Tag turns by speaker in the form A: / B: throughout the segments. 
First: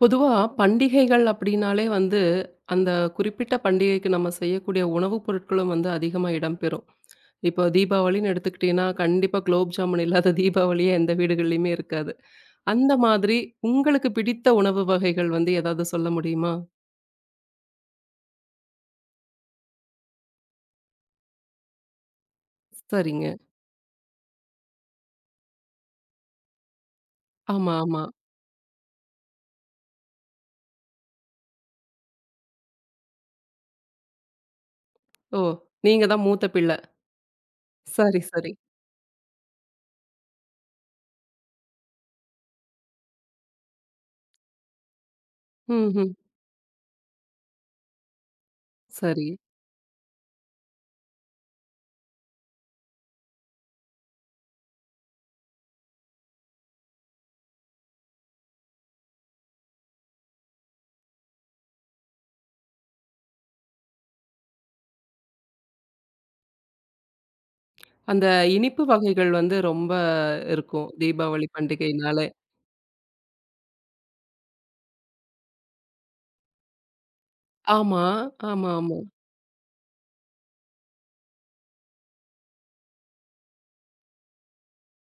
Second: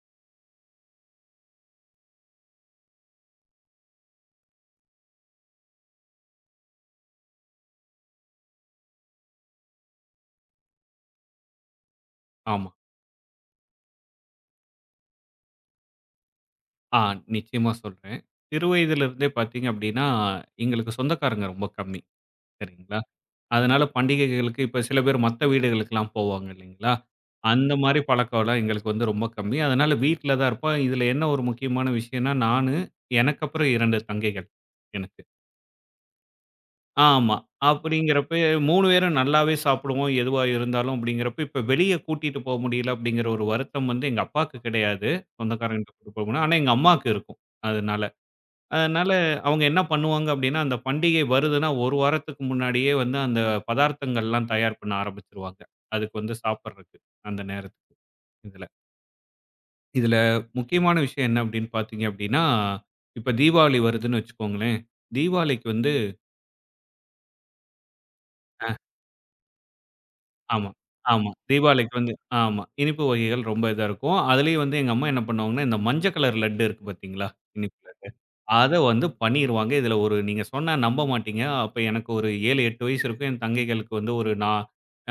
A: பொதுவா பண்டிகைகள் அப்படின்னாலே வந்து, அந்த குறிப்பிட்ட பண்டிகைக்கு நம்ம செய்யக்கூடிய உணவுப் பொருட்களும் வந்து அதிகமா இடம்பெறும். இப்போ தீபாவளின்னு எடுத்துக்கிட்டீங்கன்னா, கண்டிப்பா குலோப் ஜாமுன் இல்லாத தீபாவளியே எந்த வீடுகள்லயுமே இருக்காது.
B: ஆமா.
A: அந்த மாதிரி உங்களுக்கு பிடித்த உணவு வகைகள் வந்து ஏதாவது சொல்ல முடியுமா?
B: ஆ நிச்சயமா சொல்றேன். சிறு வயதிலிருந்தே பார்த்தீங்க அப்படின்னா, எங்களுக்கு சொந்தக்காரங்க ரொம்ப கம்மி. சரிங்களா?
A: சரிங்க.
B: அதனால பண்டிகைகளுக்கு இப்ப சில பேர் மத்த வீடுகளுக்கெல்லாம் போவாங்க இல்லைங்களா? அந்த
A: ஆமா,
B: மாரி
A: ஆமா.
B: பழக்கம்லாம் எங்களுக்கு வந்து ரொம்ப கம்மி. அதனால வீட்ல தான் இருப்போம். இதுல என்ன ஒரு முக்கியமான விஷயம்னா, நானு, எனக்கப்புறம் 2 தங்கைகள் எனக்கு.
A: ஓ! நீங்க தான் மூத்த பிள்ளை.
B: ஆமா.
A: சரி,
B: அப்படிங்கிறப்ப
A: சரி.
B: 3 பேரும் நல்லாவே சாப்பிடுவோம், எதுவா இருந்தாலும் அப்படிங்கிறப்ப, இப்ப வெளிய கூட்டிட்டு போ முடியல அப்படிங்கிற ஒரு வருத்தம் வந்து எங்க அப்பாவுக்கு கிடையாது. சொந்தக்காரங்ககிட்ட
A: ம்ஹ்ம்.
B: கூட்டிட்டு போக முடியல. ஆனா எங்க அம்மாவுக்கு இருக்கும். அதனால. அதனால
A: சரி.
B: அவங்க என்ன பண்ணுவாங்க அப்டின்னா, அந்த பண்டிகை வருதுன்னா, 1 வாரத்துக்கு முன்னாடியே வந்து அந்த பதார்த்தங்கள்லாம் தயார் பண்ண ஆரம்பிச்சுருவாங்க. அதுக்கு வந்து சாப்பிடுறதுக்கு, அந்த நேரத்துக்கு இதுல. இதுல முக்கியமான விஷயம் என்ன அப்டின்னு பார்த்தீங்க அப்டின்னா, இப்ப தீபாவளி வருதுன்னு வச்சுக்கோங்களேன். தீபாவளிக்கு வந்து
A: அந்த இனிப்பு வகைகள் வந்து ரொம்ப
B: ஆமா,
A: இருக்கும்.
B: ஆமா.
A: தீபாவளி
B: தீபாவளிக்கு வந்து
A: பண்டிகைனாலே.
B: ஆமா. இனிப்பு வகைகள் ரொம்ப இதா இருக்கும். அதிலேயும் வந்து எங்க அம்மா என்ன பண்ணுவாங்கன்னா, இந்த மஞ்ச கலர் லட்டு இருக்கு பார்த்தீங்களா? இனிப்பு
A: ஆமா,
B: லட்டு.
A: ஆமா,
B: அத
A: ஆமா.
B: வந்து பண்ணிருவாங்க. இதில ஒரு நீங்க சொன்னா நம்ப மாட்டீங்க. அப்ப எனக்கு ஒரு 7, 8 வயசு இருக்கும். என் தங்கைகளுக்கு வந்து ஒரு நா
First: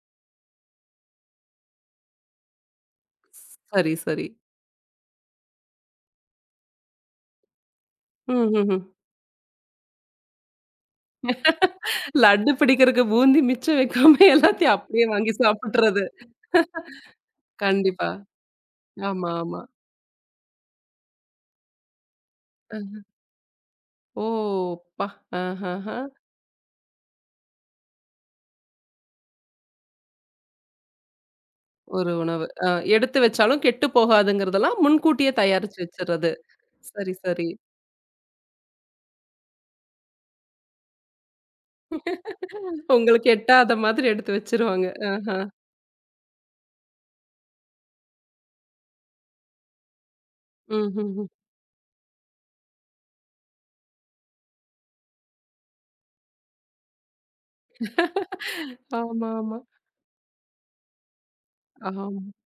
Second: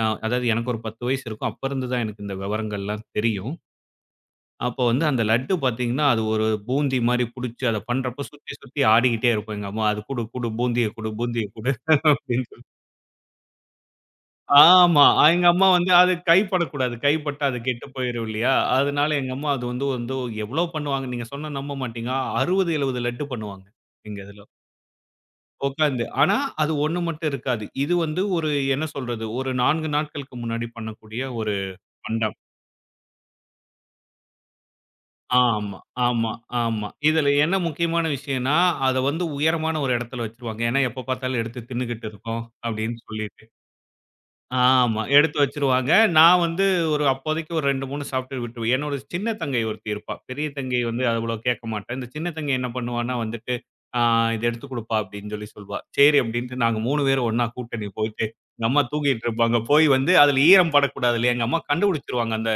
B: அ அதாவது எனக்கு ஒரு 10 வயசு இருக்கும். அப்ப இருந்து தான் எனக்கு இந்த விவரங்கள்லாம் தெரியும்.
A: சரி, சரி.
B: அப்போ வந்து அந்த லட்டு பார்த்தீங்கன்னா, அது ஒரு பூந்தி மாரி புடிச்சு அத பண்றப்ப சுத்தி,
A: ம்ஹ்ஹ்ம்.
B: சுத்தி ஆடிக்கிட்டே இருக்கும் எங்க அம்மா. "அது குடு, குடு பூந்திய குடு, பூந்திய குடு"
A: லட்டு
B: அப்படின்னு
A: பிடிக்கிறதுக்கு பூந்தி மிச்சம் வைக்காம எல்லாத்தையும்
B: ஆமா.
A: அப்படியே வாங்கி
B: எங்க அம்மா வந்து
A: சாப்பிட்டுறது.
B: அது கைப்படக்கூடாது. கைப்பட்டா அது கெட்டு
A: கண்டிப்பா.
B: போயிரும் இல்லையா? அதனால
A: ஆமா,
B: எங்க அம்மா
A: ஆமா.
B: அது வந்து வந்து எவ்வளோ பண்ணுவாங்க, நீங்க சொன்னா நம்ப மாட்டீங்க. 60,
A: அ.
B: 70 லட்டு பண்ணுவாங்க. எங்க
A: ஓ!
B: இதுல.
A: அப்பா! ஆஹஹ.
B: உட்காந்து. ஆனா அது 1 மட்டும் இருக்காது. இது வந்து ஒரு என்ன சொல்றது? ஒரு 4 நாட்களுக்கு முன்னாடி பண்ணக்கூடிய ஒரு
A: ஒரு
B: பண்டம்.
A: உணவு. அ எடுத்து வச்சாலும் கெட்டு போகாதுங்கிறதெல்லாம் முன்கூட்டியே
B: ஆமா,
A: தயாரிச்சு
B: ஆமா,
A: வச்சுறது.
B: ஆமா.
A: சரி,
B: இதுல
A: சரி.
B: என்ன முக்கியமான விஷயம்னா, அத வந்து உயரமான ஒரு இடத்துல வச்சுருவாங்க. ஏன்னா எப்ப பார்த்தாலும் எடுத்து தின்னுகிட்டு இருக்கோம், அப்படின்னு
A: உங்களுக்கு
B: சொல்லிட்டு.
A: எட்டாத மாதிரி எடுத்து வச்சுருவாங்க.
B: ஆமா.
A: அ.
B: எடுத்து வச்சுருவாங்க. நான் வந்து ஒரு அப்போதைக்கு ஒரு 2, 3 சாப்பிட்டு விட்டுருவேன். என்னோட சின்ன தங்கை ஒருத்தி இருப்பா. பெரிய தங்கை வந்து
A: ம்ஹ்ஹ்ம்.
B: அவ்வளோ கேட்க மாட்டா. இந்த சின்ன தங்கை என்ன பண்ணுவான்னா வந்துட்டு, "ஆ இத எடுத்து குடுப்பா" அப்படின்னு சொல்லி சொல்லுவா. சரி அப்படின்ட்டு நாங்க 3 பேரும் ஒண்ணா கூட்டணி போயிட்டு, எங்க அம்மா தூங்கிட்டு
A: ஆமா, ஆமா.
B: இருப்பாங்க. போய் வந்து அதில ஈரம் படக்கூடாது இல்லையா? எங்க அம்மா
A: ஆமா.
B: கண்டுபிடிச்சுருவாங்க.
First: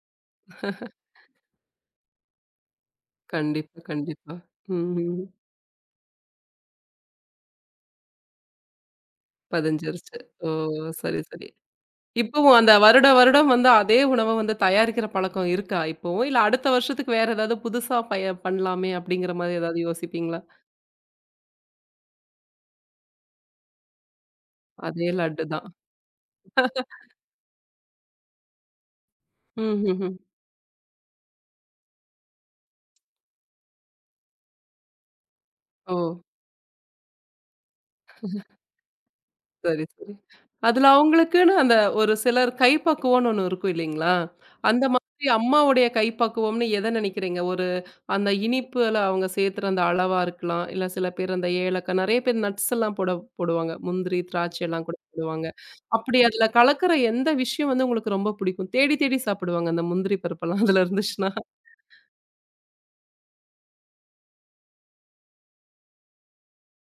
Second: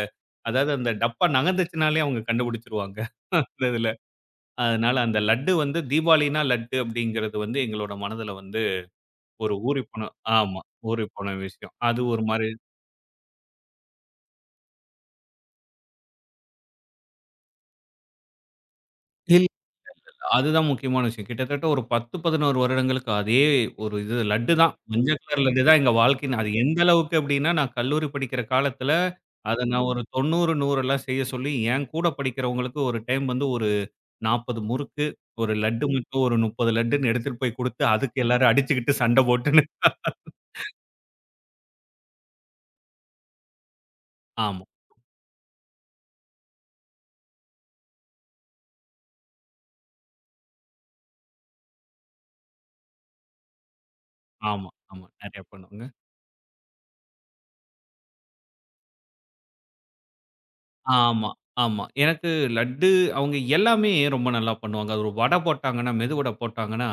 B: அதாவது அந்த டப்பா நகர்ந்துச்சுனாலே அவங்க கண்டுபிடிச்சுருவாங்க. அந்த
A: கண்டிப்பா,
B: இதுல.
A: கண்டிப்பா.
B: அதனால அந்த
A: ம்.
B: லட்டு வந்து தீபாவளினா லட்டு அப்படிங்கிறது வந்து எங்களோட மனதில வந்து ஒரு ஊறிப்போன
A: பதிஞ்சிருச்சு. ஓ!
B: ஆமா.
A: சரி,
B: ஊறிப்போன
A: சரி.
B: விஷயம். அது ஒரு மாரி
A: இப்பவும் அந்த வருடம் வந்து அதே உணவ வந்து தயாரிக்கிற பழக்கம் இருக்கா இப்பவும்? இல்ல அடுத்த வருஷத்துக்கு வேற ஏதாவது புதுசா பய பண்ணலாமே அப்படிங்கிற
B: இல்
A: மாரி ஏதாவது யோசிப்பீங்களா?
B: அதுதான் முக்கியமான விஷயம். கிட்டத்தட்ட ஒரு 10, 11 வருடங்களுக்கு அதே ஒரு இது லட்டு தான். மஞ்ச
A: அதே
B: கலர்
A: லட்டு
B: லட்டு
A: தான்.
B: தான் எங்க வாழ்க்கைன்னு அது எந்த அளவுக்கு அப்டின்னா, நான் கல்லூரி படிக்கிற காலத்துல,
A: ம்,
B: அத நான் ஒரு
A: ம், ம்.
B: 90, 100லாம் செய்ய சொல்லி, என் கூட படிக்கிறவங்களுக்கு ஒரு டைம் வந்து ஒரு 40 முறுக்கு, ஒரு லட்டு
A: ஓ!
B: மட்டும் ஒரு 30 லட்டுன்னு எடுத்துட்டு போய் குடுத்து, அதுக்கு எல்லாரும் அடிச்சுக்கிட்டு சண்ட போட்டுன்னு
A: சரி, சரி. அதுல அவங்களுக்குன்னு அந்த ஒரு சிலர் கைப்பக்குவம்ன்னு ஒண்ணு இருக்கும் இல்லைங்களா?
B: ஆமா,
A: அந்த மாதிரி அம்மாவுடைய கைப்பக்குவம்ன்னு எத நினைக்கிறீங்க? ஒரு அந்த இனிப்புல அவங்க சேர்த்துற அந்த அளவா இருக்கலாம். இல்ல சில பேர் அந்த ஏலக்காய் நெறைய பேர் நட்ஸ் எல்லாம் போடுவாங்க. முந்திரி, திராட்சை
B: ஆமா,
A: எல்லாம் கூட
B: ஆமா. நெறைய
A: போடுவாங்க.
B: பண்ணுவோங்க.
A: அப்படி அதுல கலக்குற எந்த விஷயம் வந்து உங்களுக்கு ரொம்ப பிடிக்கும்? தேடி தேடி சாப்பிடுவாங்க அந்த முந்திரி பருப்பெல்லாம் அதுல
B: ஆமா,
A: இருந்துச்சுன்னா.
B: ஆமா. எனக்கு லட்டு அவங்க எல்லாமே ரொம்ப நல்லா பண்ணுவாங்க. அது ஒரு வடை போட்டாங்கன்னா, மெதுவடை போட்டாங்கன்னா,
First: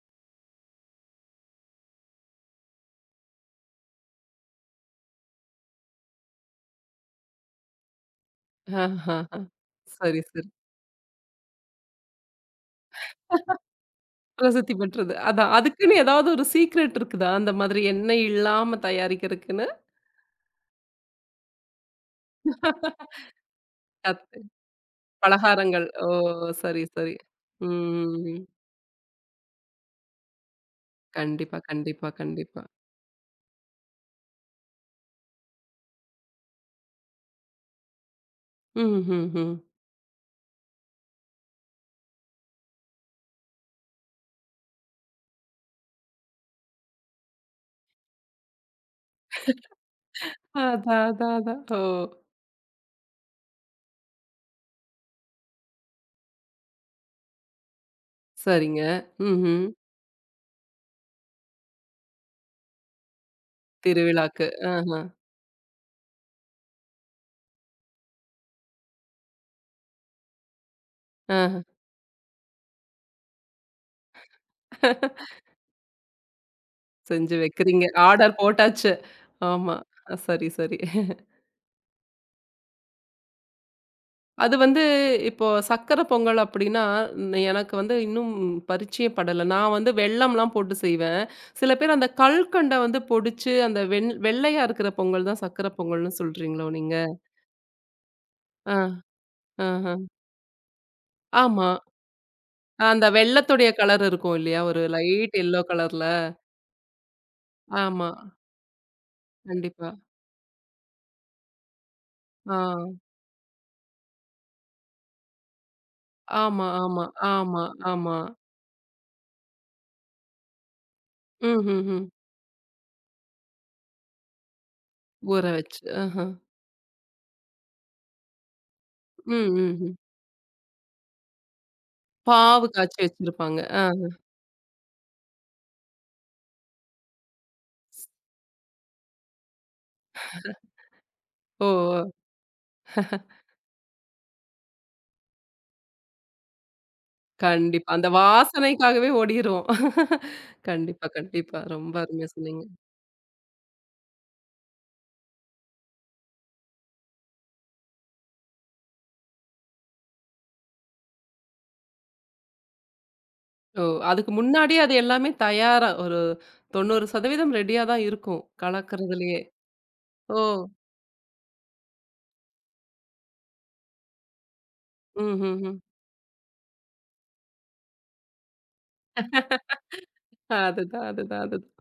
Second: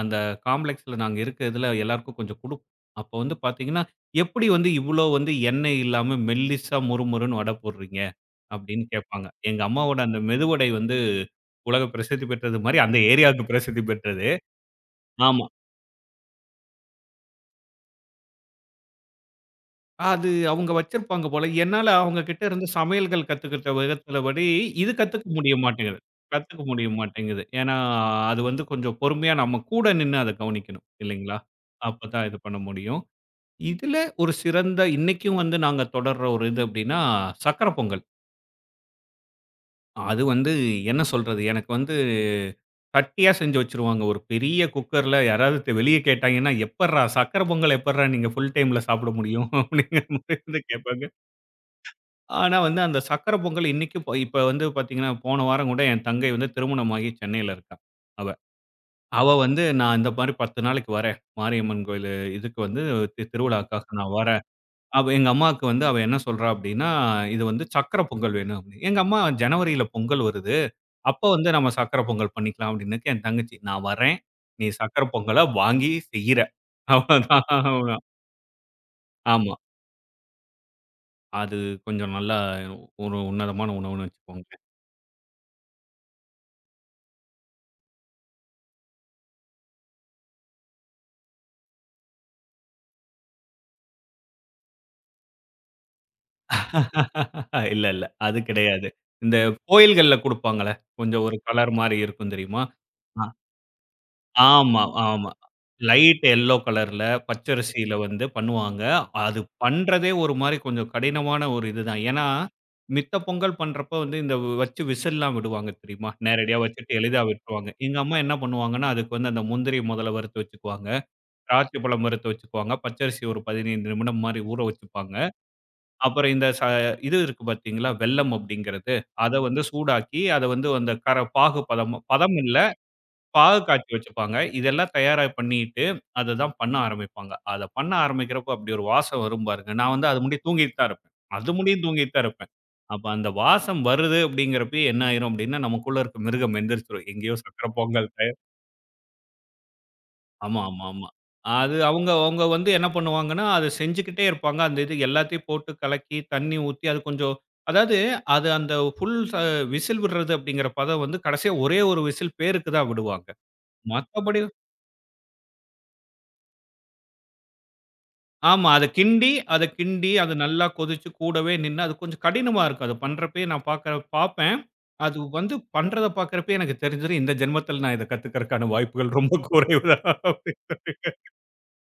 B: அந்த காம்ப்ளெக்ஸ்ல நாங்க இருக்க இதுல எல்லாருக்கும் கொஞ்சம் குடுப்போம். அப்ப வந்து பாத்தீங்கன்னா, "எப்படி வந்து இவ்ளோ வந்து எண்ணெய் இல்லாம மெல்லிசா மொறுமொறுன்னு வடை போடுறீங்க?" அப்படின்னு
A: ஆஹஹ.
B: கேட்பாங்க. எங்க அம்மாவோட அந்த
A: சரி, சரி.
B: மெதுவடை வந்து உலக பிரசித்தி பெற்றது மாரி, அந்த ஏரியாவுக்கு பிரசித்தி பெற்றது.
A: பிரசித்தி பெற்றது.
B: ஆமா.
A: அதான். அதுக்குன்னு ஏதாவது ஒரு சீக்ரெட் இருக்குதா? அந்த மாதிரி எண்ணெய் இல்லாம தயாரிக்கிறதுக்குன்னு.
B: அது அவங்க வச்சிருப்பாங்க போல. என்னால அவங்க கிட்ட இருந்து சமையல்கள் கத்துக்கிட்ட விதத்துல
A: சத்து
B: படி, இது கத்துக்க முடிய
A: பலகாரங்கள்.
B: மாட்டேங்குது.
A: ஓ!
B: கத்துக்க
A: சரி,
B: முடிய
A: சரி.
B: மாட்டேங்குது. ஏன்னா,
A: ம்,
B: அது
A: ம்.
B: வந்து கொஞ்சம் பொறுமையா நம்ம கூட நின்னு அத கவனிக்கணும். இல்லைங்களா?
A: கண்டிப்பா, கண்டிப்பா,
B: அப்பதான் இது பண்ண
A: கண்டிப்பா.
B: முடியும். இதுல ஒரு சிறந்த இன்னைக்கும் வந்து நாங்க தொடர்ற ஒரு இது அப்படின்னா, சர்க்கரை பொங்கல்.
A: ம்ஹ்ஹ்ம்.
B: அது வந்து என்ன சொல்றது? எனக்கு வந்து கட்டியா செஞ்சு வச்சுருவாங்க. ஒரு பெரிய குக்கர்ல யாராவது வெளிய கேட்டாங்கன்னா, "எப்பட்றா சர்க்கரை பொங்கல் எப்பட்றா நீங்க ஃபுல் டைம்ல சாப்பிட முடியும்?" அப்படிங்கிற மாரி வந்து கேட்பாங்க.
A: அதான், அதான், அதான். ஓ!
B: ஆனா வந்து அந்த சக்கரை பொங்கல் இன்னைக்கும் இப்ப வந்து பாத்தீங்கன்னா, போன வாரம் கூட என் தங்கை வந்து திருமணமாகி சென்னையில இருக்கா. அவ.
A: சரிங்க.
B: அவ வந்து
A: ம்ஹ்ம்.
B: நான் இந்த மாரி 10 நாளைக்கு வரேன். மாரியம்மன் கோயிலு இதுக்கு வந்து திருவிழாக்காக நான் வரேன்.
A: திருவிழாக்கு. ஆஹ,
B: அவ எங்க அம்மாவுக்கு வந்து அவ என்ன சொல்றா அப்டின்னா, "இது வந்து சக்கரை பொங்கல் வேணும்" அப்டின்னு. எங்க அம்மா "ஜனவரியில பொங்கல் வருது. அப்ப வந்து
A: ஆஹ.
B: நம்ம சக்கரை பொங்கல் பண்ணிக்கலாம்" அப்டின்னதுக்கு என் தங்கச்சி, "நான் வரேன். நீ சக்கரை பொங்கல வாங்கி செய்யிற"
A: செஞ்சு வைக்கிறீங்க.
B: அவ்வளதான்.
A: ஆர்டர் போட்டாச்சு.
B: ஆமா.
A: ஆமா. அ சரி, சரி.
B: அது கொஞ்சம் நல்லா ஒரு உன்னதமான உணவுன்னு வச்சுக்கோங்க.
A: அது வந்து இப்போ சர்க்கரை பொங்கல் அப்டின்னா, எனக்கு வந்து இன்னும் பரிச்சயப்படல. நான் வந்து வெல்லம்லாம் போட்டு செய்வேன். சில பேர் அந்த கல்கண்ட வந்து பொடிச்சு, அந்த வெண் வெள்ளையா இருக்கிற பொங்கல் தான் சர்க்கரை பொங்கல்னு சொல்றீங்களோ நீங்க?
B: இல்ல, இல்ல. அது
A: ஆ,
B: கிடையாது. இந்த
A: ஆஹ.
B: கோயில்கள்ல குடுப்பாங்கல்ல. கொஞ்சம் ஒரு
A: ஆமா.
B: கலர் மாரி இருக்கும் தெரியுமா?
A: அந்த
B: அ
A: வெள்ளத்துடைய கலர் இருக்கும் இல்லையா?
B: ஆமா,
A: ஒரு
B: ஆமா.
A: லைட் எல்லோ கலர்ல.
B: லைட் எல்லோ கலர்ல பச்சரிசியில
A: ஆமா.
B: வந்து பண்ணுவாங்க. அது
A: கண்டிப்பா.
B: பண்றதே ஒரு மாரி கொஞ்சம் கடினமான ஒரு இதுதான். ஏன்னா,
A: ஆ.
B: மித்த பொங்கல் பண்றப்ப வந்து இந்த வச்சு விசில்லாம் விடுவாங்க தெரியுமா? நேரடியா
A: ஆமா,
B: வச்சுட்டு
A: ஆமா,
B: எளிதா
A: ஆமா,
B: விட்டுருவாங்க. எங்க
A: ஆமா.
B: அம்மா என்ன பண்ணுவாங்கன்னா, அதுக்கு வந்து அந்த முந்திரிய முதல்ல வறுத்து வச்சுக்குவாங்க. திராட்சை
A: ம்ஹ்ஹ்ம்.
B: பழம் வறுத்து வச்சுக்குவாங்க. பச்சரிசி ஒரு 15 நிமிடம் மாரி ஊற வச்சுப்பாங்க.
A: ஊற வச்சு. ஆஹ.
B: அப்புறம் இந்த ச இது இருக்கு பார்த்தீங்களா, வெல்லம் அப்படிங்கிறது.
A: ம்,
B: அத வந்து
A: ம், ம்.
B: சூடாக்கி, அத வந்து அந்த கர பாகு பதம் பதம் இல்ல,
A: பாவு காய்ச்சி வச்சிருப்பாங்க.
B: பாகு
A: ஆ.
B: காய்ச்சி வச்சுப்பாங்க. இதெல்லாம் தயாரா பண்ணிட்டு, அததான் பண்ண ஆரம்பிப்பாங்க. அத பண்ண ஆரம்பிக்கிறப்போ அப்படி ஒரு வாசம் வரும் பாருங்க. நான் வந்து அது முடிய தூங்கிட்டு தான் இருப்பேன். அது
A: ஓ!
B: முடியும்
A: ஓ!
B: தூங்கிட்டு தான் இருப்பேன். அப்ப அந்த வாசம் வருது அப்படிங்கிறப்பயே என்ன ஆயிரும் அப்படின்னா, நமக்குள்ள இருக்க மிருகம் எந்திரிச்சுரும். எங்கேயோ சக்கர
A: கண்டிப்பா. அந்த
B: பொங்கல்
A: வாசனைக்காகவே ஓடிருவோம்.
B: ஆமா, ஆமா,
A: கண்டிப்பா,
B: ஆமா.
A: கண்டிப்பா.
B: அது
A: ரொம்ப
B: அவங்க
A: அருமையா
B: அவங்க
A: சொன்னீங்க.
B: வந்து என்ன பண்ணுவாங்கன்னா, அத செஞ்சுக்கிட்டே இருப்பாங்க. அந்த இது எல்லாத்தையும் போட்டு கலக்கி, தண்ணி ஊத்தி, அது கொஞ்சம் அதாவது அது அந்த ஃபுல் ச விசில் விடுறது அப்படிங்கிற பதம் வந்து கடைசியா ஒரே ஒரு விசில் பேருக்கு தான் விடுவாங்க.
A: ஓ! அதுக்கு
B: மத்தபடி
A: முன்னாடியே அது எல்லாமே தயாரா ஒரு 90% ரெடியா தான் இருக்கும்.
B: ஆமா.
A: கலக்கறதுலயே.
B: அத கிண்டி அது
A: ஓ!
B: நல்லா கொதிச்சு கூடவே நின்னு, அது கொஞ்சம் கடினமா இருக்கும். அது பண்றப்பயே நான் பாக்குற பாப்பேன். அது வந்து
A: ம்ஹ்ஹ்ம்.
B: பண்றத பாக்குறப்பயே எனக்கு தெரிஞ்சிரும், இந்த ஜென்மத்தில நான் இத கத்துக்கறக்கான வாய்ப்புகள் ரொம்ப குறைவு தான். அப்படின்னு.
A: அதுதான், அதுதான், அதுதான்.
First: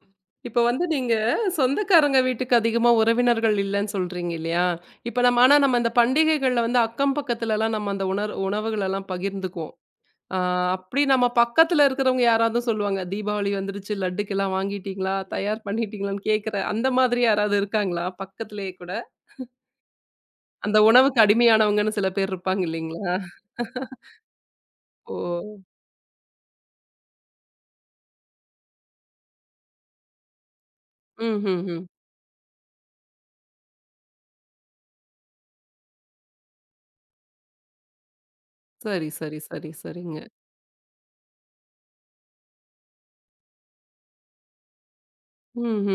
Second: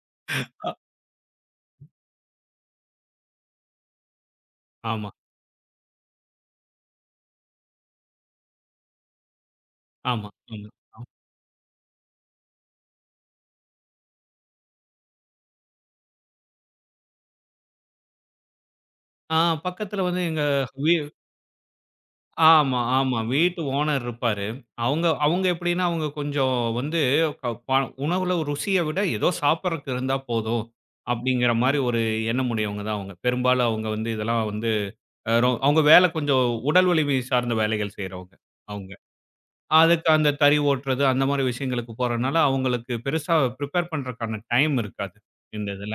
A: இப்ப வந்து நீங்க சொந்தக்காரங்க வீட்டுக்கு அதிகமா உறவினர்கள் இல்லன்னு சொல்றீங்க இல்லையா?
B: ஆமா,
A: இப்ப நம்ம ஆனா நம்ம இந்த பண்டிகைகள்ல வந்து அக்கம் பக்கத்துலலாம் நம்ம அந்த உணர் உணவுகளெல்லாம் பகிர்ந்துக்குவோம்.
B: ஆமா,
A: ஆ
B: ஆமா.
A: அப்படி நம்ம பக்கத்துல இருக்கிறவங்க யாராவது சொல்லுவாங்க, "தீபாவளி வந்துருச்சு லட்டுக்கெல்லாம் வாங்கிட்டீங்களா? தயார் பண்ணிட்டீங்களான்னு?" கேட்கிற அந்த மாதிரி யாராவது இருக்காங்களா? பக்கத்திலேயே கூட.
B: ஆ பக்கத்துல வந்து எங்க
A: அந்த
B: வீ
A: உணவுக்கு அடிமையானவங்கன்னு சில பேர் இருப்பாங்க
B: ஆமா,
A: இல்லைங்களா?
B: ஆமா. வீட்டு ஓனர் இருப்பாரு. அவங்க
A: ஓ!
B: அவங்க எப்படின்னா, அவங்க கொஞ்சம் வந்து க ப உணவுல ருசிய விட ஏதோ சாப்பிடறக்கு இருந்தா போதும், அப்படிங்கிற
A: ம்ஹ்ஹ்ம்.
B: மாரி ஒரு எண்ணம் உடையவங்க தான் அவங்க. பெரும்பாலும் அவங்க வந்து இதெல்லாம் வந்து அ ரொ அவங்க வேலை கொஞ்சம் உடல் வலிமை சார்ந்த வேலைகள் செய்றவங்க அவங்க.
A: சரி, சரி, சரி,
B: அதுக்கு
A: சரிங்க.
B: அந்த தறி ஓட்டுறது அந்த மாரி விஷயங்களுக்கு போறனால, அவங்களுக்கு பெருசா பிரிப்பேர் பண்றதுக்கான டைம் இருக்காது, இந்த இதுல.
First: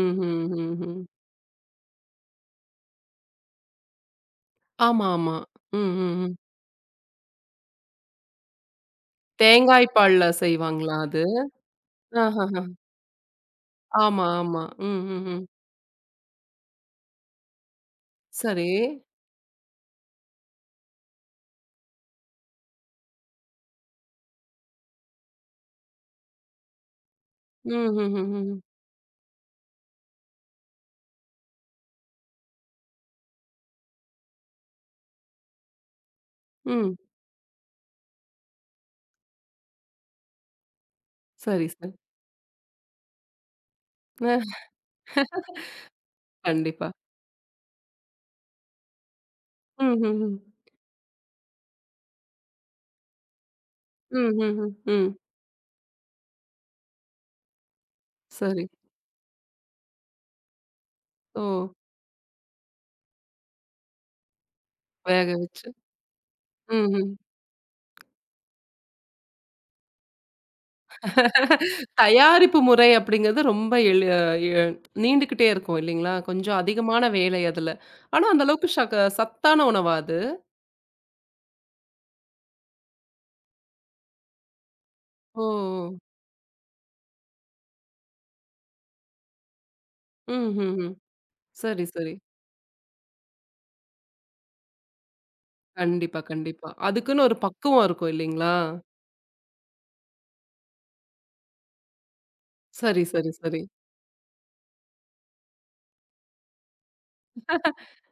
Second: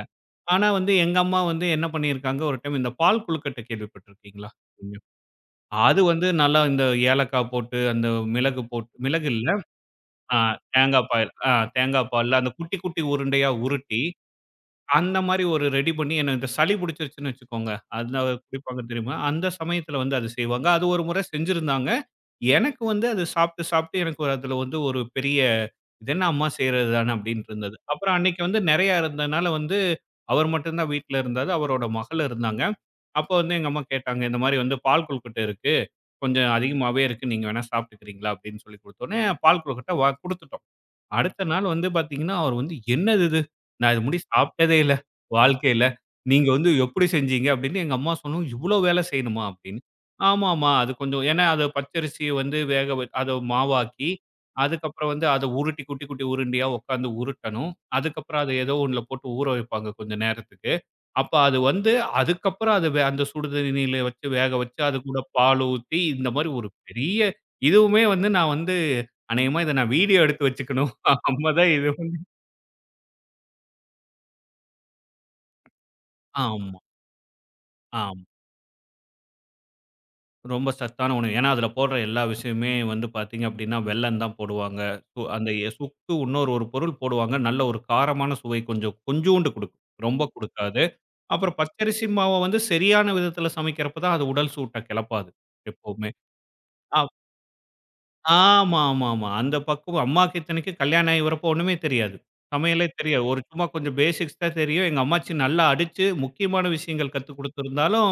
B: ஆனா வந்து எங்க அம்மா வந்து என்ன பண்ணியிருக்காங்க, ஒரு டைம் இந்த பால் கொழுக்கட்டை கேள்விப்பட்டிருக்கீங்களா?
A: ஆமா, ஆமா. ம்,
B: அது
A: ம்,
B: வந்து
A: ம்.
B: நல்லா இந்த ஏலக்காய் போட்டு, அந்த மிளகு போட்டு மிளகு இல்ல.
A: தேங்காய் பால்ல
B: அ
A: செய்வாங்களா
B: தேங்கா
A: அது?
B: பால் தேங்கா பால்ல அந்த
A: ஆஹஹ.
B: குட்டி, குட்டி உருண்டையா உருட்டி,
A: ஆமா, ஆமா. ம்,
B: அந்த
A: ம், ம்.
B: மாரி ஒரு ரெடி பண்ணி எனக்கு இந்த சளி புடிச்சிருச்சுன்னு வச்சுக்கோங்க. அதுல
A: சரி.
B: குடிப்பாங்க தெரியுமா? அந்த சமயத்துல வந்து அது செய்வாங்க. அது ஒரு முறை செஞ்சிருந்தாங்க. எனக்கு வந்து அது சாப்பிட்டு எனக்கு ஒரு அதுல வந்து ஒரு பெரிய "இது என்ன அம்மா செய்றது தானே" அப்டின்ட்டு
A: ம்,
B: இருந்தது. அப்புறம்
A: ம். ம்,
B: அன்னைக்கு வந்து
A: ம்.
B: நெறையா இருந்ததுனால வந்து அவர் மட்டும் தான் வீட்ல இருந்தாரு. அவரோட மகள் இருந்தாங்க. அப்போ வந்து எங்க அம்மா கேட்டாங்க, இந்த மாரி வந்து பால் கொழுக்கட்டை இருக்கு. கொஞ்சம்
A: ம்.
B: அதிகமாவே இருக்கு. நீங்க வேணா சாப்பிட்டுக்கிறீங்களா? அப்படின்னு சொல்லி குடுத்தோனே, பால் கொழுக்கட்டை வா குடுத்துட்டோம். அடுத்த
A: சரி,
B: நாள் வந்து
A: சரி.
B: பார்த்தீங்கன்னா, அவர் வந்து "என்னது இது? நான் இது முடி
A: அ
B: சாப்பிட்டதே இல்ல, வாழ்க்கையில. நீங்க வந்து
A: கண்டிப்பா.
B: எப்படி செஞ்சீங்க?" அப்படின்னு எங்க அம்மா சொன்னவும், "இவ்வளோ வேலை செய்யணுமா?" அப்படின்னு.
A: ம், ம், ம்.
B: "ஆமாமா, அது கொஞ்சம்" ஏன்னா அது பச்சரிசிய வந்து வேக வ அத மாவாக்கி,
A: ம், ம், ம், ம்.
B: அதுக்கப்புறம் வந்து அத உருட்டி குட்டி குட்டி உருண்டையா உட்காந்து உருட்டணும். அதுக்கப்புறம் அத
A: சரி.
B: ஏதோ ஒண்ணுல போட்டு ஊற வைப்பாங்க கொஞ்ச நேரத்துக்கு. அப்ப
A: ஓ!
B: அது வந்து அதுக்கப்புறம் அது அந்த சுடு தண்ணீல வச்சு வேக வச்சு, அது கூட
A: வேக
B: பால்
A: வச்சு.
B: ஊத்தி, இந்த மாரி ஒரு
A: ம், ம்.
B: பெரிய இதுவுமே வந்து நான் வந்து அநேகமா இத நான் வீடியோ எடுத்து வச்சுக்கணும். அப்பதான் இது வந்து
A: தயாரிப்பு முறை அப்படிங்கிறது ரொம்ப எளி அ எ நீண்டுகிட்டே இருக்கும் இல்லைங்களா? கொஞ்சம்
B: ஆமா,
A: அதிகமான வேலை அதுல.
B: ஆமா.
A: ஆனா, அந்த அளவுக்கு சத்தான உணவா அது?
B: ரொம்ப சத்தான உணவு. ஏன்னா, அதுல போடுற எல்லா விஷயமுமே வந்து பாத்தீங்க அப்படின்னா, வெல்லம் தான் போடுவாங்க. சு
A: ஓ!
B: அந்த எ சுக்கு இன்னொரு ஒரு பொருள் போடுவாங்க. நல்ல ஒரு காரமான சுவை கொஞ்சம் கொஞ்சூண்டு குடுக்கும். ரொம்ப
A: ம், ம்,
B: குடுக்காது.
A: ம்.
B: அப்புறம்
A: சரி,
B: பச்சரிசி
A: சரி.
B: மாவ வந்து சரியான விதத்துல சமைக்கிறப்ப தான் அது உடல் சூட்ட கெளப்பாது எப்பவுமே.
A: கண்டிப்பா, கண்டிப்பா.
B: அ
A: அதுக்குன்னு ஒரு பக்குவம் இருக்கும் இல்லைங்களா?
B: ஆமா, ஆமா, ஆமா. அந்த பக்குவம் அம்மாக்கு இத்தனைக்கு கல்யாணம் ஆகி வரப்போ ஒண்ணுமே தெரியாது. சமையலே
A: சரி,
B: தெரியாது.
A: சரி,
B: ஒரு
A: சரி.
B: சும்மா கொஞ்சம் பேசிக்ஸ் தான் தெரியும். எங்க அம்மாச்சி நல்லா அடிச்சு, முக்கியமான விஷயங்கள் கத்துக் குடுத்திருந்தாலும்,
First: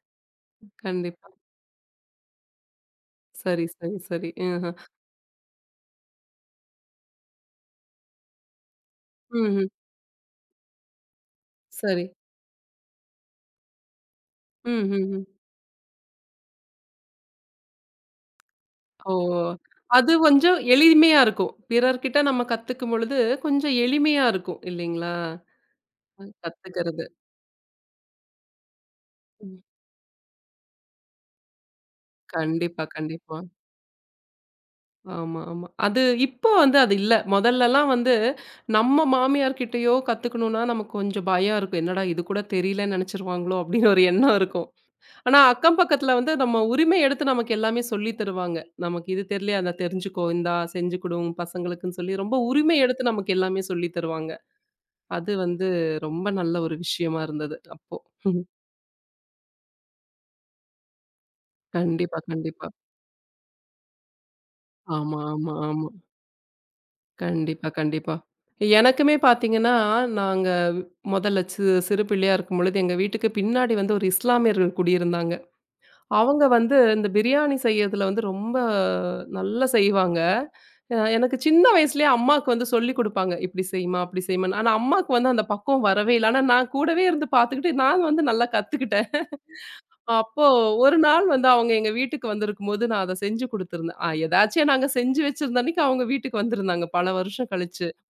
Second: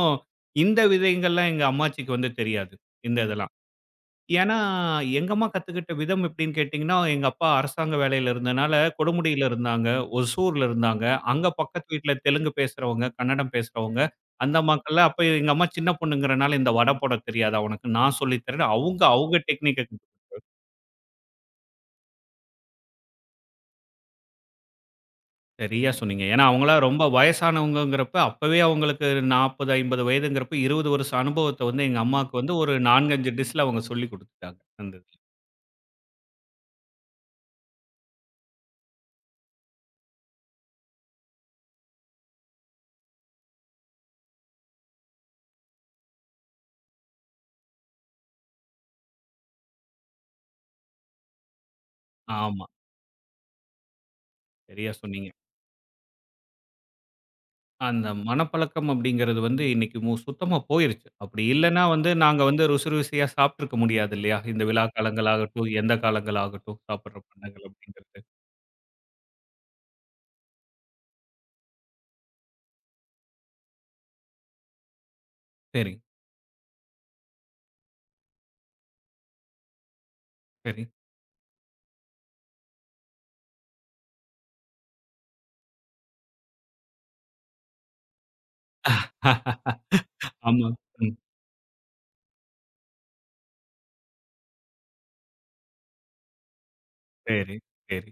B: இந்த
A: கண்டிப்பா.
B: விதங்கள்லாம் எங்க அம்மாச்சிக்கு வந்து தெரியாது. இந்த இதெல்லாம்.
A: சரி, சரி, சரி.
B: ஏன்னா,
A: ம்ஹ்ம்.
B: எங்க அம்மா கத்துக்கிட்ட விதம் எப்படின்னு கேட்டீங்கன்னா, எங்க அப்பா அரசாங்க வேலையில இருந்தனால, கொடுமுடியில
A: ம்ஹ்ம்.
B: இருந்தாங்க, ஒசூர்ல இருந்தாங்க. அங்க பக்கத்து
A: சரி.
B: வீட்ல தெலுங்கு பேசுறவங்க, கன்னடம் பேசுறவங்க. அந்த
A: ம்,
B: அம்மாக்கெல்லாம்
A: ம்,
B: அப்ப
A: ம்.
B: எங்க அம்மா சின்ன பொண்ணுங்கிறனால, இந்த வட போட தெரியாதா உனக்கு? நான் சொல்லி தரேன்னு அவங்க,
A: ஓ!
B: அவங்க டெக்னிக்க
A: அது கொஞ்சம் எளிமையா இருக்கும். பிறர்கிட்ட நம்ம கத்துக்கும் பொழுது கொஞ்சம் எளிமையா இருக்கும் இல்லைங்களா?
B: சரியா
A: அ
B: சொன்னீங்க. ஏன்னா, அவங்கலாம் ரொம்ப
A: கத்துக்கிறது.
B: வயசானவங்கங்கிறப்ப, அப்பவே அவங்களுக்கு
A: ம்.
B: 40, 50 வயதுங்கிறப்ப 20 வருஷ அனுபவத்த வந்து எங்க அம்மாவுக்கு வந்து ஒரு
A: கண்டிப்பா,
B: 4, 5
A: கண்டிப்பா.
B: டிஷ்ல அவங்க சொல்லிக் குடுத்துட்டாங்க. அந்த இதுல.
A: ஆமா, ஆமா. அது இப்போ வந்து அது இல்ல. மொதல்லலாம் வந்து நம்ம மாமியார் கிட்டயோ கத்துக்கணும்னா நமக்கு கொஞ்சம் பயம் இருக்கும். என்னடா இது கூட தெரியலன்னு நெனச்சுருவாங்களோ! அப்டின்னு ஒரு எண்ணம் இருக்கும். ஆனா, அக்கம் பக்கத்துல வந்து நம்ம உரிமை எடுத்து நமக்கு எல்லாமே சொல்லி தருவாங்க. நமக்கு இது தெரியலையா, "இந்தா தெரிஞ்சுக்கோ, இந்தா செஞ்சு குடு உன் பசங்களுக்குன்னு" சொல்லி ரொம்ப
B: ஆமா.
A: உரிமை எடுத்து நமக்கு எல்லாமே சொல்லி தருவாங்க.
B: சரியா சொன்னீங்க.
A: அது வந்து ரொம்ப நல்ல ஒரு விஷயமா இருந்தது அப்போ.
B: அந்த
A: ம்.
B: மனப்பழக்கம் அப்படிங்கிறது வந்து இன்னைக்கு சுத்தமா போயிருச்சு. அப்படி இல்லன்னா வந்து
A: கண்டிப்பா,
B: நாங்க வந்து
A: கண்டிப்பா.
B: ருசி ருசியா சாப்ட்டுருக்க முடியாது இல்லையா? இந்த விழா
A: ஆமா, ஆமா,
B: காலங்களாகட்டும்,
A: ஆமா.
B: எந்த காலங்களாகட்டும் சாப்பிடுற பண்டங்கள்
A: கண்டிப்பா, கண்டிப்பா.
B: அப்படிங்கிறது.
A: எனக்குமே பார்த்தீங்கன்னா, நாங்க முதல்ல சி சிறு பிள்ளையா இருக்கும்பொழுது எங்க வீட்டுக்கு பின்னாடி வந்து ஒரு இஸ்லாமியர்கள் குடியிருந்தாங்க.
B: சரி,
A: அவங்க வந்து இந்த பிரியாணி செய்யறதுல வந்து ரொம்ப நல்லா செய்வாங்க.
B: சரி.
A: அ எனக்கு சின்ன வயசுலயே அம்மாக்கு வந்து சொல்லிக் குடுப்பாங்க. "இப்படி செய்யுமா, அப்படி செய்யுமான்னு." ஆனா அம்மாக்கு வந்து அந்த பக்குவம் வரவே இல்ல. ஆனா நான் கூடவே இருந்து பார்த்துக்கிட்டு நான் நல்லா கத்துக்கிட்டேன். அப்போ
B: ஆமா.
A: ஒரு
B: ம்.
A: நாள் வந்து அவங்க எங்க வீட்டுக்கு வந்திருக்கும்போது நான் அத செஞ்சு குடுத்திருந்தேன். அ எதாச்சும் நாங்க செஞ்சு வச்சிருந்த அன்னைக்கு அவங்க வீட்டுக்கு வந்திருந்தாங்க பல வருஷம்
B: சரி,
A: கழிச்சு.
B: சரி.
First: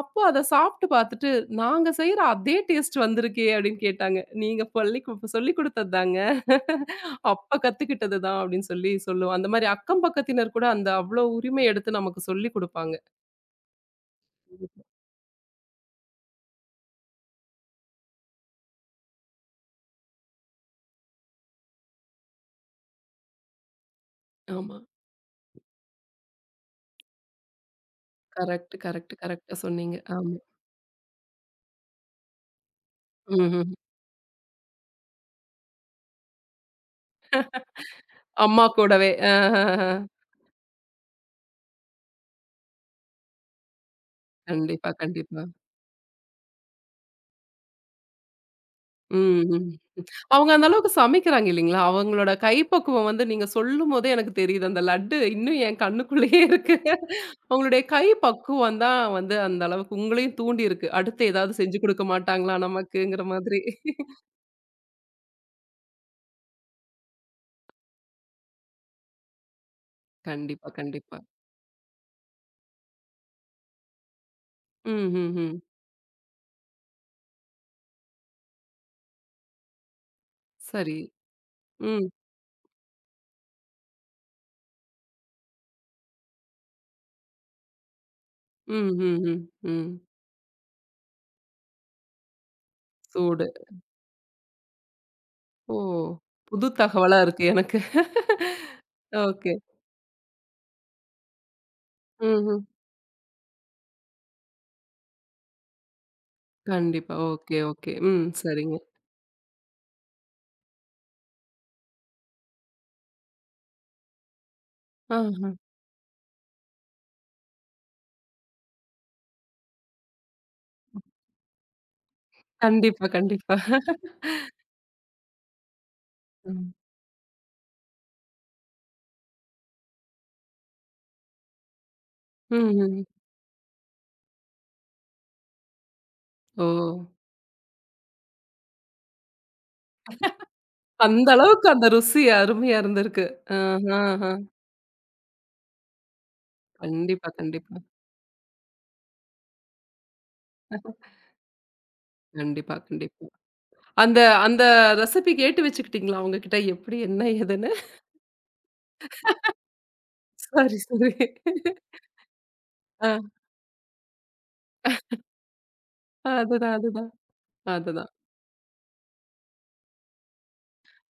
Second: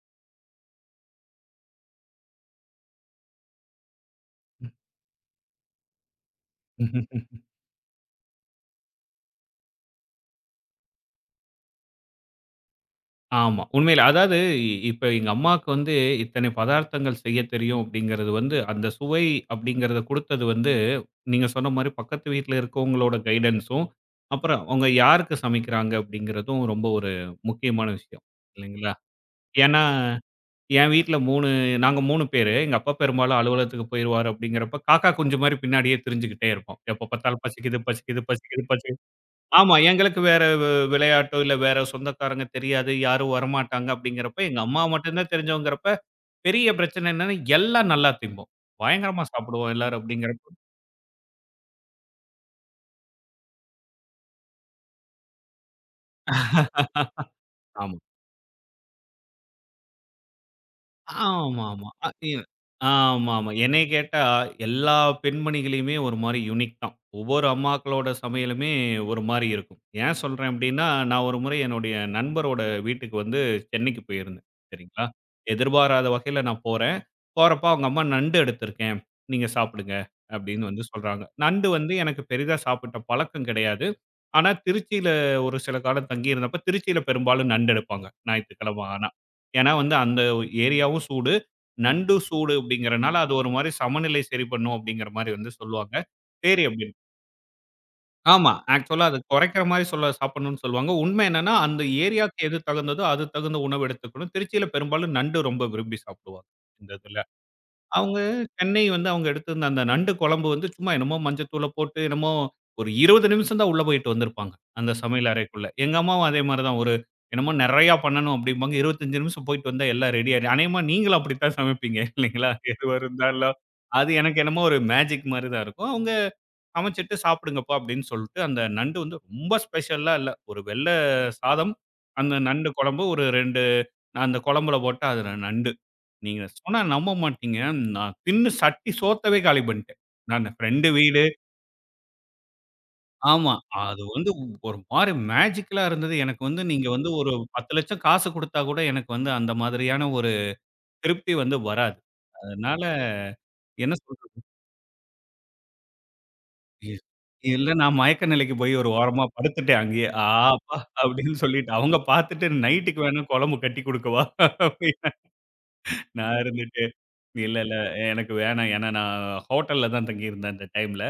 A: அப்போ அத சாப்பிட்டு பார்த்துட்டு, "நாங்க செய்ற அதே டேஸ்ட் வந்திருக்கே!" அப்படின்னு கேட்டாங்க. "நீங்க பள்ளிக்கு இப்ப சொல்லிக் குடுத்தது தாங்க. அப்ப கத்துக்கிட்டது தான்." அப்படின்னு சொல்லுவோம். அந்த மாரி அக்கம் பக்கத்தினர் கூட அந்த அவ்ளோ உரிமை எடுத்து நமக்கு சொல்லிக் குடுப்பாங்க.
B: ஆமா. உண்மையில. அதாவது இப்ப எங்க அம்மாக்கு வந்து இத்தனை பதார்த்தங்கள் செய்ய தெரியும் அப்படிங்கிறது வந்து, அந்த சுவை அப்படிங்கிறத குடுத்தது வந்து, நீங்க சொன்ன மாரி பக்கத்து வீட்ல இருக்கவங்களோட கைடன்ஸும், அப்புறம்
A: ஆமா.
B: அவங்க யாருக்கு சமைக்கிறாங்க அப்படிங்கிறதும் ரொம்ப ஒரு முக்கியமான விஷயம்.
A: கரெக்ட்,
B: இல்லைங்களா?
A: கரெக்ட், கரெக்ட்டா
B: ஏன்னா,
A: சொன்னீங்க. ஆமா.
B: என் வீட்ல 3 நாங்க 3 பேரு. எங்க அப்பா பெரும்பாலும்
A: ம்ஹ்ம்.
B: அலுவலகத்துக்கு போயிருவாரு அப்படிங்கிறப்ப, காக்கா குஞ்சு மாரி பின்னாடியே திரிஞ்சுகிட்டே இருப்போம். எப்ப பார்த்தாலும் பசிக்குது, பசிக்குது,
A: அம்மா
B: பசிக்குது, பசி
A: கூடவே.
B: ஆமா.
A: அஹஹஹ.
B: எங்களுக்கு வேற விளையாட்டோ, இல்ல வேற சொந்தக்காரங்க தெரியாது. யாரும் வரமாட்டாங்க அப்படிங்கிறப்ப, எங்க அம்மா
A: கண்டிப்பா,
B: மட்டும் தான்
A: கண்டிப்பா.
B: தெரிஞ்சவங்கிறப்ப, பெரிய பிரச்சனை என்னன்னா, எல்லாம் நல்லா திம்போம். பயங்கரமா
A: ம், ம்.
B: சாப்பிடுவோம் எல்லாரும்
A: அவங்க
B: அப்படிங்கிறப்ப
A: அந்த அளவுக்கு சமைக்கிறாங்க இல்லீங்களா? அவங்களோட கைப்பக்குவம் வந்து நீங்க சொல்லும்போதே எனக்கு தெரியுது. அந்த லட்டு இன்னும் என் கண்ணுக்குள்ளேயே இருக்கு. அவங்களுடைய
B: ஆமா.
A: கை பக்குவம் தான் வந்து அந்த அளவுக்கு உங்களையும் தூண்டியிருக்கு. அடுத்து ஏதாவது செஞ்சு
B: ஆமாமா.
A: குடுக்க
B: அ இ
A: மாட்டாங்களா நமக்குங்கிற
B: ஆமாமா.
A: மாதிரி.
B: என்னைய கேட்டா, எல்லா பெண்மணிகளையுமே ஒரு மாரி யுனிக் தான். ஒவ்வொரு அம்மாக்களோட சமையலுமே ஒரு மாரி இருக்கும். ஏன் சொல்றேன்
A: கண்டிப்பா,
B: அப்டின்னா,
A: கண்டிப்பா.
B: நான் ஒரு முறை என்னுடைய நண்பரோட வீட்டுக்கு வந்து சென்னைக்கு போயிருந்தேன்.
A: ம்,
B: சரிங்களா?
A: ம், ம்.
B: எதிர்பாராத வகையில நான் போறேன். போறப்ப அவங்க அம்மா நண்டு எடுத்திருக்கேன். நீங்க சாப்பிடுங்க அப்டின்னு வந்து
A: சரி.
B: சொல்றாங்க. நண்டு வந்து
A: ம்,
B: எனக்கு பெரிதா சாப்பிட்ட பழக்கம் கிடையாது. ஆனா, திருச்சியில ஒரு சில காலம் தங்கியிருந்தப்ப, திருச்சியில பெரும்பாலும் நண்டு எடுப்பாங்க. ஞாயித்துக்கிழமை
A: ம்,
B: ஆனா.
A: ம், ம்,
B: ஏன்னா
A: ம்.
B: வந்து அந்த ஏரியாவும் சூடு, நண்டு சூடு அப்படிங்கிறனால, அது
A: சூடு.
B: ஒரு மாரி சமநிலை சரி பண்ணும் அப்படிங்கிற மாரி வந்து
A: ஓ!
B: சொல்லுவாங்க. சரி
A: புது
B: அப்படின்னு.
A: தகவலா இருக்கு எனக்கு.
B: ஆமா. ஆக்சுவலா அது
A: ஓகே.
B: குறைக்கிற மாரி சொல்ல சாப்பிடணும்னு சொல்லுவாங்க. உண்மை என்னன்னா, அந்த ஏரியாவுக்கு எது
A: ம்ஹ்ம்.
B: தகுந்ததோ, அது தகுந்த உணவு எடுத்துக்கணும். திருச்சியில பெரும்பாலும் நண்டு ரொம்ப விரும்பி சாப்பிடுவாங்க. இந்த
A: கண்டிப்பா.
B: இதுல.
A: Okay, okay.
B: அவங்க
A: ம். சரிங்க.
B: சென்னை வந்து அவங்க எடுத்திருந்த அந்த நண்டு குழம்பு வந்து சும்மா என்னமோ மஞ்சத்தூள போட்டு என்னமோ ஒரு 20 நிமிஷம் தான் உள்ள போயிட்டு வந்திருப்பாங்க. அந்த சமையல்
A: ஆஹ.
B: அறைக்குள்ள. எங்க அம்மாவும் அதே மாரி தான். ஒரு என்னமோ நெறையா பண்ணணும் அப்டிம்பாங்க. 25 நிமிஷம் போயிட்டு வந்தா எல்லாம் ரெடி ஆயிரும். அநேகமா நீங்களும் அப்படித்தான் சமைப்பீங்க இல்லைங்களா? எதுவா
A: கண்டிப்பா,
B: இருந்தாலும்.
A: கண்டிப்பா.
B: அது எனக்கு என்னமோ ஒரு மேஜிக் மாரி தான் இருக்கும். அவங்க
A: ம்.
B: சமைச்சுட்டு சாப்பிடுங்கப்பா அப்படின்னு சொல்லிட்டு அந்த நண்டு வந்து ரொம்ப ஸ்பெஷல்லாம் இல்ல. ஒரு வெள்ள சாதம், அந்த நண்டு
A: ம்ஹ்ம்.
B: குழம்பு, ஒரு 2 அந்த குழம்புல போட்ட அதுல நண்டு. நீங்க
A: ஓ!
B: சொன்னா நம்ப மாட்டீங்க. நான் தின்னு சட்டி சோத்தவே காலி பண்ணிட்டேன். நானு. ஃப்ரெண்டு வீடு
A: அந்த அளவுக்கு அந்த ருசி அருமையா இருந்திருக்கு.
B: ஆமா. அது வந்து
A: ஆஹஹ.
B: ஒரு மாரி மேஜிக்கலா இருந்தது. எனக்கு வந்து நீங்க வந்து ஒரு
A: கண்டிப்பா, கண்டிப்பா.
B: 10,00,000 காசு குடுத்தா கூட எனக்கு வந்து அந்த மாதிரியான ஒரு திருப்தி வந்து வராது.
A: கண்டிப்பா,
B: அதனால
A: கண்டிப்பா.
B: என்ன
A: அந்த
B: சொல்றது?
A: அந்த ரெசிபி கேட்டு வச்சுக்கிட்டீங்களா அவங்க கிட்ட? எப்படி,
B: இல்
A: என்ன,
B: இல்ல
A: ஏதுன்னு?
B: நான் மயக்க நிலைக்கு போய் ஒரு ஓரமா படுத்துட்டேன் அங்கேயே. அப்பா!"
A: சரி, சரி.
B: அப்படின்னு சொல்லிட்டு அவங்க பார்த்துட்டு நைட்டுக்கு
A: ஆ.
B: வேணா குழம்பு கட்டி குடுக்கவா? அப்படின்னு நான்
A: அதுதான்,
B: இருந்துட்டு,
A: அதுதான்.
B: "இல்ல, இல்ல
A: அதுதான்.
B: எனக்கு வேணாம். ஏன்னா நான் ஹோட்டல்ல தான் தங்கியிருந்தேன் அந்த டைம்ல.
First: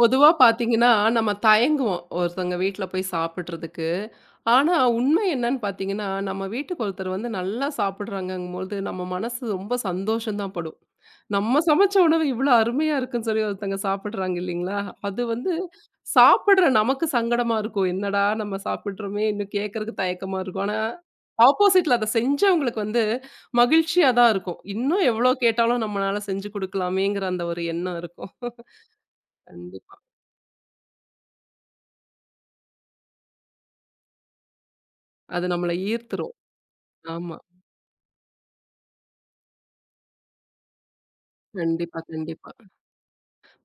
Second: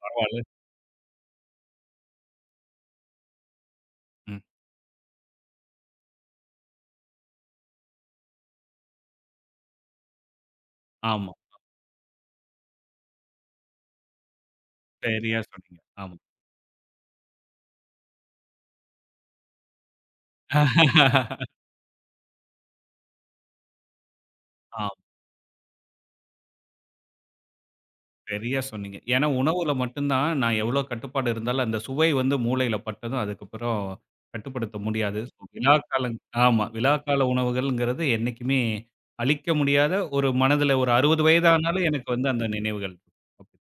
A: பொதுவா
B: பரவாயில்ல."
A: பார்த்தீங்கன்னா, நம்ம தயங்குவோம். ஒருத்தவங்க வீட்ல போய் சாப்பிடுறதுக்கு.
B: ம்.
A: ஆனா, உண்மை என்னன்னு பார்த்தீங்கன்னா, நம்ம வீட்டுக்கு ஒருத்தர் வந்து நல்லா சாப்பிடுறாங்கங்கும்போது, நம்ம மனசு ரொம்ப சந்தோஷம் தான் படும்.
B: ஆமா.
A: நம்ம சமைச்ச உணவு இவ்ளோ அருமையா இருக்குன்னு சொல்லி ஒருத்தங்க சாப்பிடுறாங்க இல்லீங்களா? அது
B: சரியா
A: வந்து
B: சொன்னீங்க. ஆமா.
A: சாப்பிடுற நமக்கு சங்கடமா இருக்கும். என்னடா நம்ம சாப்பிடுறோமே! இன்னும் கேட்கறக்கு தயக்கமா இருக்கும். ஆனா, ஆப்போசிட்ல அத செஞ்சவங்களுக்கு வந்து மகிழ்ச்சியா தான் இருக்கும். இன்னும் எவ்ளோ கேட்டாலும் நம்மளால செஞ்சு குடுக்கலாமேங்கிற அந்த ஒரு எண்ணம் இருக்கும்.
B: சரியா சொன்னீங்க. ஏன்னா உணவுல
A: கண்டிப்பா.
B: மட்டும் தான் நான் எவ்ளோ கட்டுப்பாடு இருந்தாலும், அந்த சுவை வந்து மூளையில பட்டதும் அதுக்கப்புறம் கட்டுப்படுத்த முடியாது. ஸோ
A: அது நம்மள
B: விழாக்காலங்
A: ஈர்த்துரும்.
B: ஆமா. விழாக்கால
A: ஆமா.
B: உணவுகள்ங்கிறது என்னைக்குமே அழிக்க முடியாத ஒரு மனதில ஒரு 60 வயதானாலும்
A: கண்டிப்பா,
B: எனக்கு வந்து அந்த
A: கண்டிப்பா.
B: நினைவுகள். இருக்கும்.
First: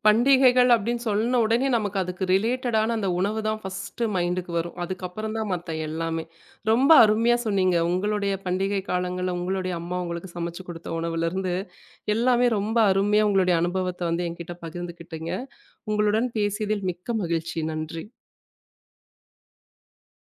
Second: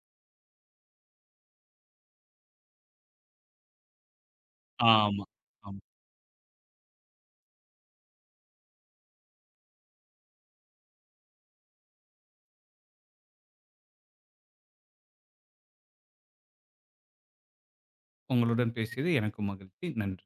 A: பண்டிகைகள் அப்படின்னு சொன்ன உடனே நமக்கு அதுக்கு ரிலேட்டடான அந்த உணவு தான் ஃபர்ஸ்ட்டு மைண்டுக்கு வரும்.
B: ஆமா,
A: அதுக்கப்புறம் தான் மத்த
B: ஆமா.
A: எல்லாமே. ரொம்ப அருமையா சொன்னீங்க. உங்களுடைய பண்டிகை காலங்கள்ல உங்களுடைய அம்மா உங்களுக்கு சமைச்சு குடுத்த உணவுலருந்து, எல்லாமே ரொம்ப அருமையா உங்களுடைய அனுபவத்த வந்து என்கிட்ட பகிர்ந்துக்கிட்டீங்க. உங்களுடன் பேசியதில் மிக்க மகிழ்ச்சி. நன்றி.
B: உங்களுடன் பேசியது எனக்கும் மகிழ்ச்சி. நன்றி.